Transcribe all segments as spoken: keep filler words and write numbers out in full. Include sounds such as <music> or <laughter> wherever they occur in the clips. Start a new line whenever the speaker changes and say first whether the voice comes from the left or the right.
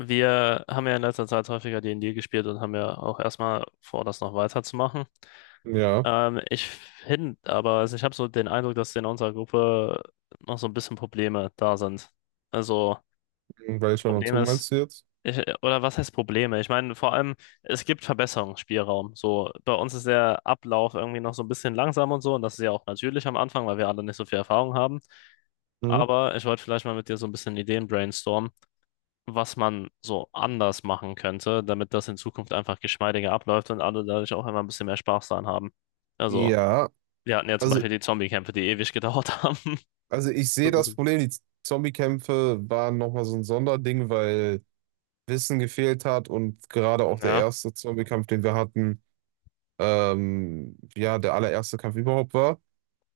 left: Wir haben ja in letzter Zeit häufiger D und D gespielt und haben ja auch erstmal vor, das noch weiterzumachen.
right: Ja,
left: Ähm, ich finde aber, also ich habe so den Eindruck, dass in unserer Gruppe noch so ein bisschen Probleme da sind. Also,
right: weil ich schon
left: Problem
right: dazu
left: ist,
right: meinst du jetzt?
left: ich, oder was heißt Probleme? Ich meine, vor allem, es gibt Verbesserungsspielraum. So, bei uns ist der Ablauf irgendwie noch so ein bisschen langsam und so, und das ist ja auch natürlich am Anfang, weil wir alle nicht so viel Erfahrung haben.
right: Mhm.
left: Aber ich wollte vielleicht mal mit dir so ein bisschen Ideen brainstormen, was man so anders machen könnte, damit das in Zukunft einfach geschmeidiger abläuft und alle dadurch auch immer ein bisschen mehr Spaß daran haben. Also,
right: Ja,
left: wir hatten ja zum
right: also,
left: Beispiel die Zombie-Kämpfe, die ewig gedauert haben.
right: also ich
left: <laughs> So
right: sehe
left: ein
right: das
left: bisschen.
right: Problem, die Zombie-Kämpfe waren nochmal so ein Sonderding, weil Wissen gefehlt hat und gerade auch der
left: Ja,
right: erste Zombie-Kampf, den wir hatten, ähm, ja, der allererste Kampf überhaupt war.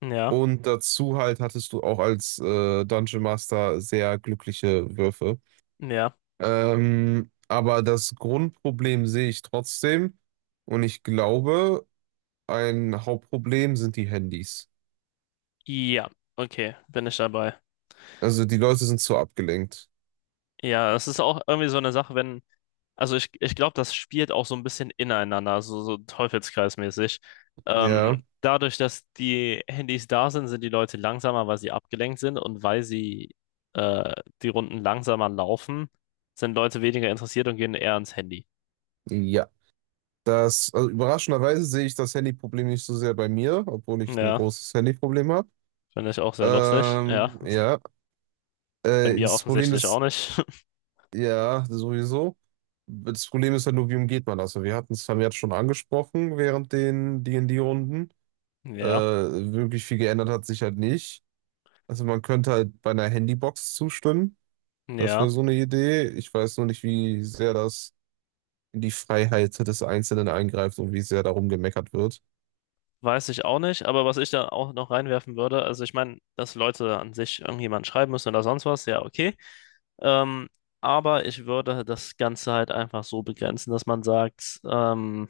left: ja,
right: Und dazu halt hattest du auch als äh, Dungeon Master sehr glückliche Würfe.
left: ja.
right: Ähm, aber das Grundproblem sehe ich trotzdem, und ich glaube, ein Hauptproblem sind die Handys.
left: Ja, okay, bin ich dabei.
right: Also die Leute sind zu abgelenkt.
left: Ja, es ist auch irgendwie so eine Sache, wenn. Also ich, ich glaube, das spielt auch so ein bisschen ineinander, so, so teufelskreismäßig. Ähm,
right: Ja.
left: dadurch, dass die Handys da sind, sind die Leute langsamer, weil sie abgelenkt sind und weil sie äh, die Runden langsamer laufen, sind Leute weniger interessiert und gehen eher ans Handy.
right: Ja. Das, also überraschenderweise sehe ich das Handyproblem nicht so sehr bei mir, obwohl ich ein
left: Ja,
right: großes Handyproblem habe.
left: finde ich auch sehr lustig. Ja,
right: Ähm, ja.
left: bei
right: Äh,
left: mir
right: das Problem
left: offensichtlich auch
right: ist,
left: nicht. <laughs>
right: ja, sowieso. Das Problem ist halt nur, wie umgeht man das? Also, wir hatten es vermehrt schon angesprochen während den D und D-Runden. Äh,
left: Ja,
right: wirklich viel geändert hat sich halt nicht. Also man könnte halt bei einer Handybox zustimmen. Das wäre
left: ja,
right: so eine Idee. Ich weiß nur nicht, wie sehr das in die Freiheit des Einzelnen eingreift und wie sehr darum gemeckert wird.
left: weiß ich auch nicht. Aber was ich da auch noch reinwerfen würde, also ich meine, dass Leute an sich irgendjemand schreiben müssen oder sonst was, ja, okay. Ähm, aber ich würde das Ganze halt einfach so begrenzen, dass man sagt, ähm,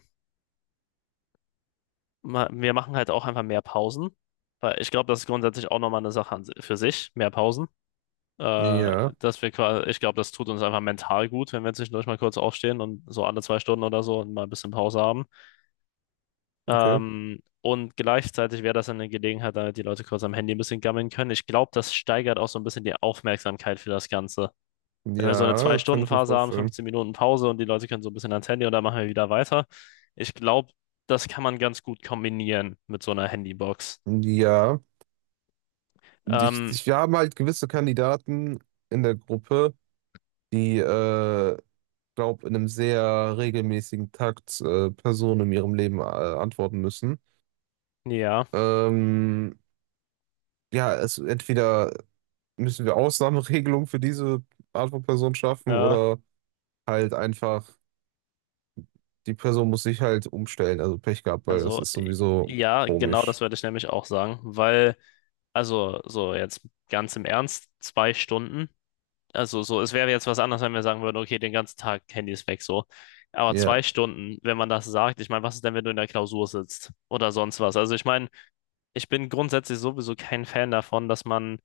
left: ma- wir machen halt auch einfach mehr Pausen. Weil ich glaube, das ist grundsätzlich auch nochmal eine Sache an, si, für sich, mehr Pausen. Äh,
right: Ja,
left: dass wir quasi, Ich glaube, das tut uns einfach mental gut, wenn wir zwischendurch mal kurz aufstehen und so alle zwei Stunden oder so und mal ein bisschen Pause haben.
right: okay.
left: Ähm, und gleichzeitig wäre das dann eine Gelegenheit, damit die Leute kurz am Handy ein bisschen gammeln können. Ich glaube, das steigert auch so ein bisschen die Aufmerksamkeit für das Ganze. Wenn wir so eine
right: Ja, kann ich mir
left: Zwei-Stunden-Phase haben,
right: vorstellen.
left: fünfzehn Minuten Pause, und die Leute können so ein bisschen ans Handy und dann machen wir wieder weiter. Ich glaube, das kann man ganz gut kombinieren mit so einer Handybox.
right: Ja, ich,
left: Ähm,
right: ich, wir haben halt gewisse Kandidaten in der Gruppe, die, äh, glaube in einem sehr regelmäßigen Takt äh, Personen in ihrem Leben äh, antworten müssen.
left: ja,
right: Ähm, ja, es, entweder müssen wir Ausnahmeregelungen für diese Art von Person schaffen
left: äh,
right: oder halt einfach die Person muss sich halt umstellen, also Pech gehabt, weil das
left: also
right: ist
left: äh,
right: sowieso
left: ja, genau
right: komisch.
left: das werde ich nämlich auch sagen, weil, also so jetzt ganz im Ernst, zwei Stunden, also so, es wäre jetzt was anderes, wenn wir sagen würden, okay, den ganzen Tag Handys weg, so. Aber
right: Ja,
left: zwei Stunden, wenn man das sagt, ich meine, was ist denn, wenn du in der Klausur sitzt oder sonst was? Also ich meine, ich bin grundsätzlich sowieso kein Fan davon, dass man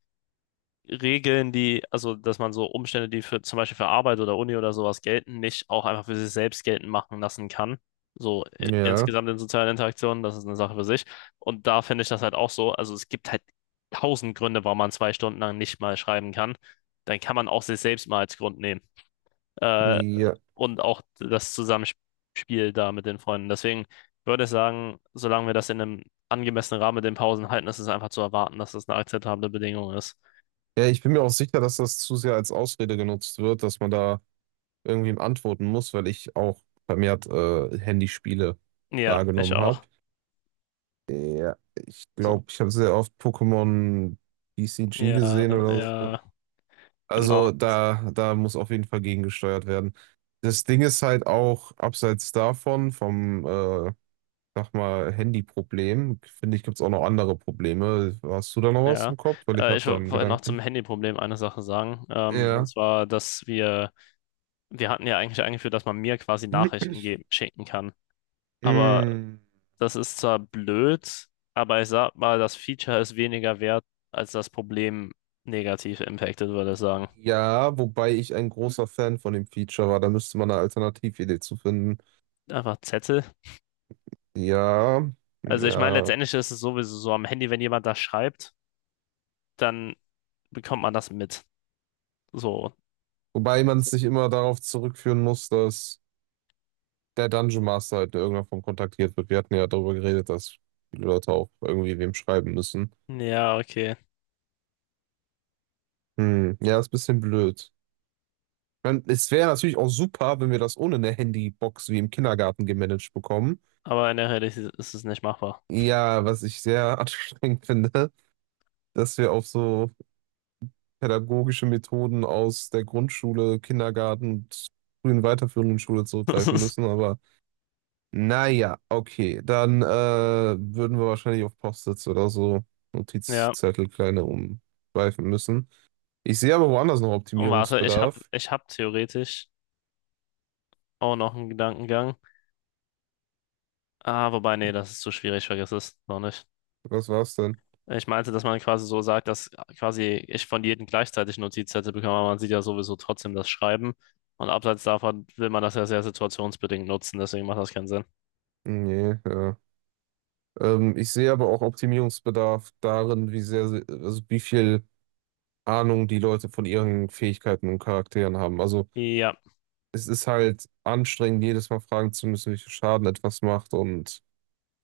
left: Regeln, die, also dass man so Umstände, die für zum Beispiel für Arbeit oder Uni oder sowas gelten, nicht auch einfach für sich selbst geltend machen lassen kann. So äh,
right: ja,
left: insgesamt in sozialen Interaktionen, das ist eine Sache für sich. Und da finde ich das halt auch so. Also es gibt halt tausend Gründe, warum man zwei Stunden lang nicht mal schreiben kann. Dann kann man auch sich selbst mal als Grund nehmen. Äh,
right: ja.
left: und auch das Zusammenspiel da mit den Freunden. Deswegen würde ich sagen, solange wir das in einem angemessenen Rahmen mit den Pausen halten, ist es einfach zu erwarten, dass das eine akzeptable Bedingung ist.
right: Ja, ich bin mir auch sicher, dass das zu sehr als Ausrede genutzt wird, dass man da irgendwem antworten muss, weil ich auch vermehrt äh, Handyspiele
left: Ja, ich
right: wahrgenommen habe.
left: auch.
right: Ja, ich
left: So,
right: glaube, ich habe sehr oft Pokémon B C G
left: ja,
right: gesehen oder so.
left: ja, genau.
right: Also da, da muss auf jeden Fall gegengesteuert werden. Das Ding ist halt auch, abseits davon, vom äh, sag mal, Handyproblem. Finde ich, gibt es auch noch andere Probleme. Hast du da noch was im
left: Ja,
right: Kopf? Weil ich
left: äh,
right: habe
left: ich
right: da
left: wo-
right: einen
left: wollte noch zum
right: Gedanken.
left: Handyproblem eine Sache sagen. Ähm, und
right: Ja.
left: zwar, dass wir, wir hatten ja eigentlich eingeführt, dass man mir quasi Nachrichten
right: <clears throat>
left: geben, schicken kann. Aber
right: Mm,
left: das ist zwar blöd, aber ich sag mal, das Feature ist weniger wert, als das Problem negativ impactet, würde ich sagen.
right: ja, wobei ich ein großer Fan von dem Feature war. Da müsste man eine Alternatividee zu finden.
left: Einfach Zettel.
right: Ja,
left: Also ich meine,
right: ja.
left: letztendlich ist es sowieso so am Handy, wenn jemand das schreibt, dann bekommt man das mit. So.
right: Wobei man es nicht immer darauf zurückführen muss, dass der Dungeon Master halt in irgendeiner Form kontaktiert wird. Wir hatten ja darüber geredet, dass viele Leute auch irgendwie wem schreiben müssen.
left: Ja, okay.
right: Hm, ja, ist ein bisschen blöd. Man, es wäre natürlich auch super, wenn wir das ohne eine Handybox wie im Kindergarten gemanagt bekommen.
left: Aber in der Realität ist es nicht machbar.
right: Ja, was ich sehr <laughs> anstrengend finde, dass wir auf so pädagogische Methoden aus der Grundschule, Kindergarten und frühen weiterführenden Schule zurückgreifen müssen.
left: <laughs>
right: Aber naja, okay, dann äh, würden wir wahrscheinlich auf Post-its oder so
left: Ja.
right: Notizzettel kleine umschweifen müssen. Ich sehe aber woanders noch
left: Und warte, ich hab,
right: Optimierungsbedarf.
left: ich hab theoretisch auch noch einen Gedankengang. Ah, wobei, nee, das ist zu schwierig, vergiss es noch nicht.
right: Was war's denn?
left: Äh, Ich meinte, dass man quasi so sagt, dass quasi ich von jedem gleichzeitig Notizzettel bekomme, aber man sieht ja sowieso trotzdem das Schreiben. Und abseits davon will man das ja sehr situationsbedingt nutzen, deswegen macht das keinen Sinn.
right: Nee, ja. Ähm, ich sehe aber auch Optimierungsbedarf darin, wie sehr, sie- also wie viel Ahnung die Leute von ihren Fähigkeiten und Charakteren haben. Also
left: Ja,
right: es ist halt anstrengend, jedes Mal fragen zu müssen, welchen Schaden etwas macht und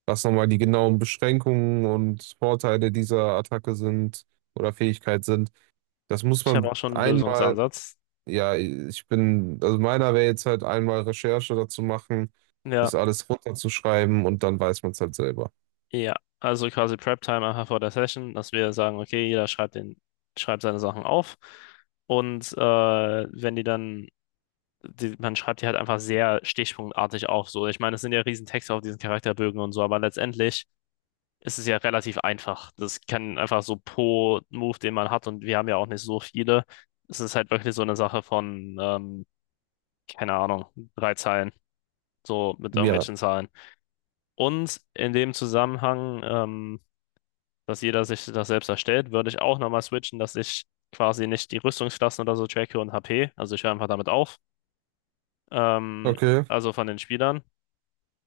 right: was nochmal die genauen Beschränkungen und Vorteile dieser Attacke sind oder Fähigkeit sind. Das muss
left: ich habe
right: man
left: auch schon einen
right: einmal,
left: Lösungsansatz.
right: ja, ich bin, also meiner wäre jetzt halt einmal Recherche dazu machen,
left: Ja,
right: das alles runterzuschreiben und dann weiß man es halt selber.
left: ja. Also quasi Prep-Time einfach vor der Session, dass wir sagen, okay, jeder schreibt den, schreibt seine Sachen auf. Und äh, wenn die dann, die, man schreibt die halt einfach sehr stichpunktartig auf. So, ich meine, es sind ja riesen Texte auf diesen Charakterbögen und so, aber letztendlich ist es ja relativ einfach. Das kann einfach so pro Move, den man hat, und wir haben ja auch nicht so viele. Es ist halt wirklich so eine Sache von, ähm, keine Ahnung, drei Zeilen, so mit
right: Ja,
left: irgendwelchen Zahlen. Und in dem Zusammenhang, ähm, dass jeder sich das selbst erstellt, würde ich auch nochmal switchen, dass ich quasi nicht die Rüstungsklassen oder so tracke und H P. Also ich höre einfach damit auf. Ähm,
right: okay,
left: also von den Spielern,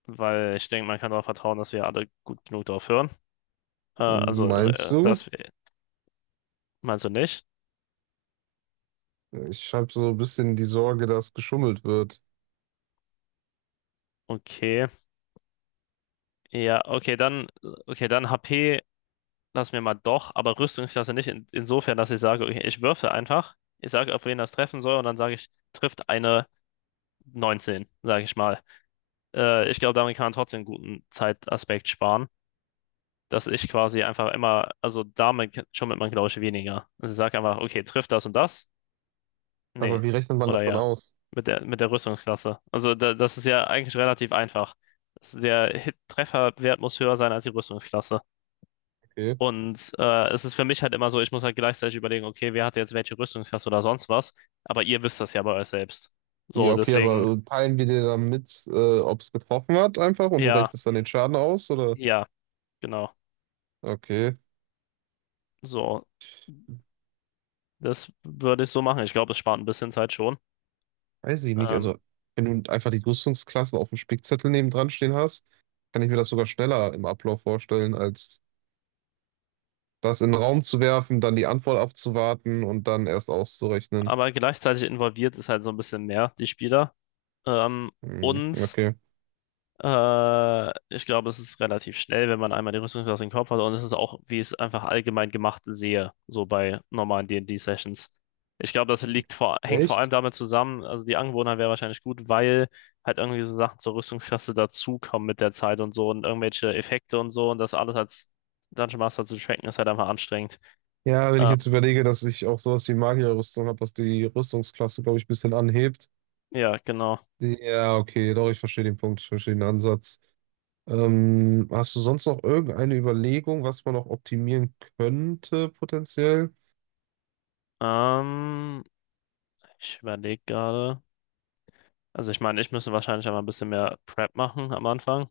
left: weil ich denke, man kann darauf vertrauen, dass wir alle gut genug drauf hören. Äh, also,
right: meinst
left: äh,
right: du?
left: das äh, meinst du nicht?
right: Ich habe so ein bisschen die Sorge, dass geschummelt wird.
left: Okay. Ja, okay, dann, okay, dann H P lassen wir mal doch, aber Rüstungsklasse nicht. In, insofern, dass ich sage, okay, ich würfe einfach. Ich sage, auf wen das treffen soll, und dann sage ich, trifft eine neunzehn, sage ich mal. Äh, ich glaube, damit kann man trotzdem einen guten Zeitaspekt sparen, dass ich quasi einfach immer, also damit schummelt man, glaube ich, weniger. Also ich sage einfach, okay, trifft das und das? Nee.
right: Aber wie rechnet man
left: Oder
right: das dann
left: ja.
right: aus?
left: Mit der, mit der Rüstungsklasse. Also da, das ist ja eigentlich relativ einfach. Das- Der Hit Trefferwert muss höher sein als die Rüstungsklasse.
right: Okay.
left: Und äh, es ist für mich halt immer so, ich muss halt gleichzeitig überlegen, okay, wer hat jetzt welche Rüstungsklasse oder sonst was. Aber ihr wisst das ja bei euch selbst. So,
right: Ja, okay,
left: deswegen,
right: aber äh, teilen wir dir dann mit, äh, ob es getroffen hat einfach und du
left: ja,
right: rechnest dann den Schaden aus oder?
left: ja, genau.
right: Okay,
left: So, das würde ich so machen. Ich glaube, es spart ein bisschen Zeit schon.
right: weiß ich nicht.
left: Ähm,
right: Also, wenn du einfach die Rüstungsklassen auf dem Spickzettel nebendran stehen hast, kann ich mir das sogar schneller im Ablauf vorstellen, als das in den Raum zu werfen, dann die Antwort abzuwarten und dann erst auszurechnen.
left: aber gleichzeitig involviert ist halt so ein bisschen mehr die Spieler. Ähm,
right: Hm,
left: und
right: okay.
left: Äh, ich glaube, es ist relativ schnell, wenn man einmal die Rüstungsklasse im Kopf hat. Und es ist auch, wie ich es einfach allgemein gemacht sehe, so bei normalen D und D-Sessions. Ich glaube, das liegt vor, hängt vor allem
right: Echt?
left: damit zusammen, also die Angewohnheit wäre wahrscheinlich gut, weil halt irgendwie so Sachen zur Rüstungsklasse dazukommen mit der Zeit und so und irgendwelche Effekte und so und das alles als Dungeon Master zu tracken, ist halt einfach anstrengend.
right: Ja, wenn ich
left: Ähm,
right: jetzt überlege, dass ich auch sowas wie Magierrüstung habe, was die Rüstungsklasse, glaube ich, ein bisschen anhebt.
left: ja, genau.
right: Ja, okay, doch, ich verstehe den Punkt, ich verstehe den Ansatz. Ähm, hast du sonst noch irgendeine Überlegung, was man noch optimieren könnte, potenziell?
left: Ähm, Ich überlege gerade. Also ich meine, ich müsste wahrscheinlich einfach ein bisschen mehr Prep machen am Anfang.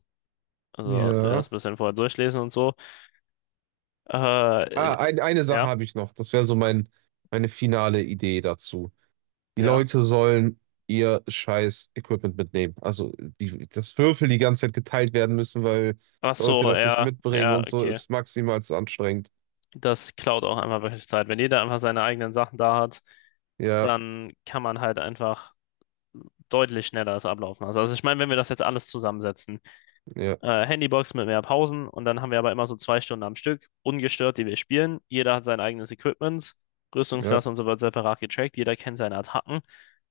left: Also ja, das
right: Ja.
left: ein bisschen vorher durchlesen und so. Äh, äh,
right: Ah, ein, eine Sache
left: ja,
right: habe ich noch. Das wäre so mein, meine finale Idee dazu. Die
left: ja.
right: Leute sollen ihr scheiß Equipment mitnehmen. Also die, das Würfel die ganze Zeit geteilt werden müssen, weil
left: Ach
right: Leute
left: so,
right: das nicht
left: ja,
right: mitbringen
left: ja,
right: und so
left: okay.
right: ist maximal anstrengend.
left: Das klaut auch einmal wirklich Zeit. Wenn jeder einfach seine eigenen Sachen da hat,
right: Ja.
left: dann kann man halt einfach deutlich schneller das ablaufen lassen. Also ich meine, wenn wir das jetzt alles zusammensetzen,
right: Ja,
left: äh, Handybox mit mehr Pausen und dann haben wir aber immer so zwei Stunden am Stück, ungestört, die wir spielen. Jeder hat sein eigenes Equipment,
right: ja,
left: Rüstungsklasse und so wird separat getrackt, jeder kennt seine Attacken.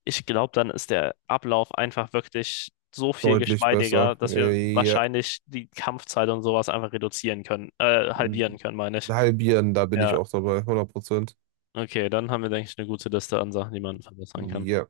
left: Ich glaube, dann ist der Ablauf einfach wirklich so viel
right: deutlich
left: geschmeidiger,
right: besser.
left: dass wir
right: Äh, ja,
left: wahrscheinlich die Kampfzeit und sowas einfach reduzieren können, äh, halbieren können, meine ich.
right: halbieren, da bin ich
left: Ja,
right: auch dabei, hundert Prozent.
left: okay, dann haben wir, denke ich, eine gute Liste an Sachen, die man verbessern kann.
right: Ja.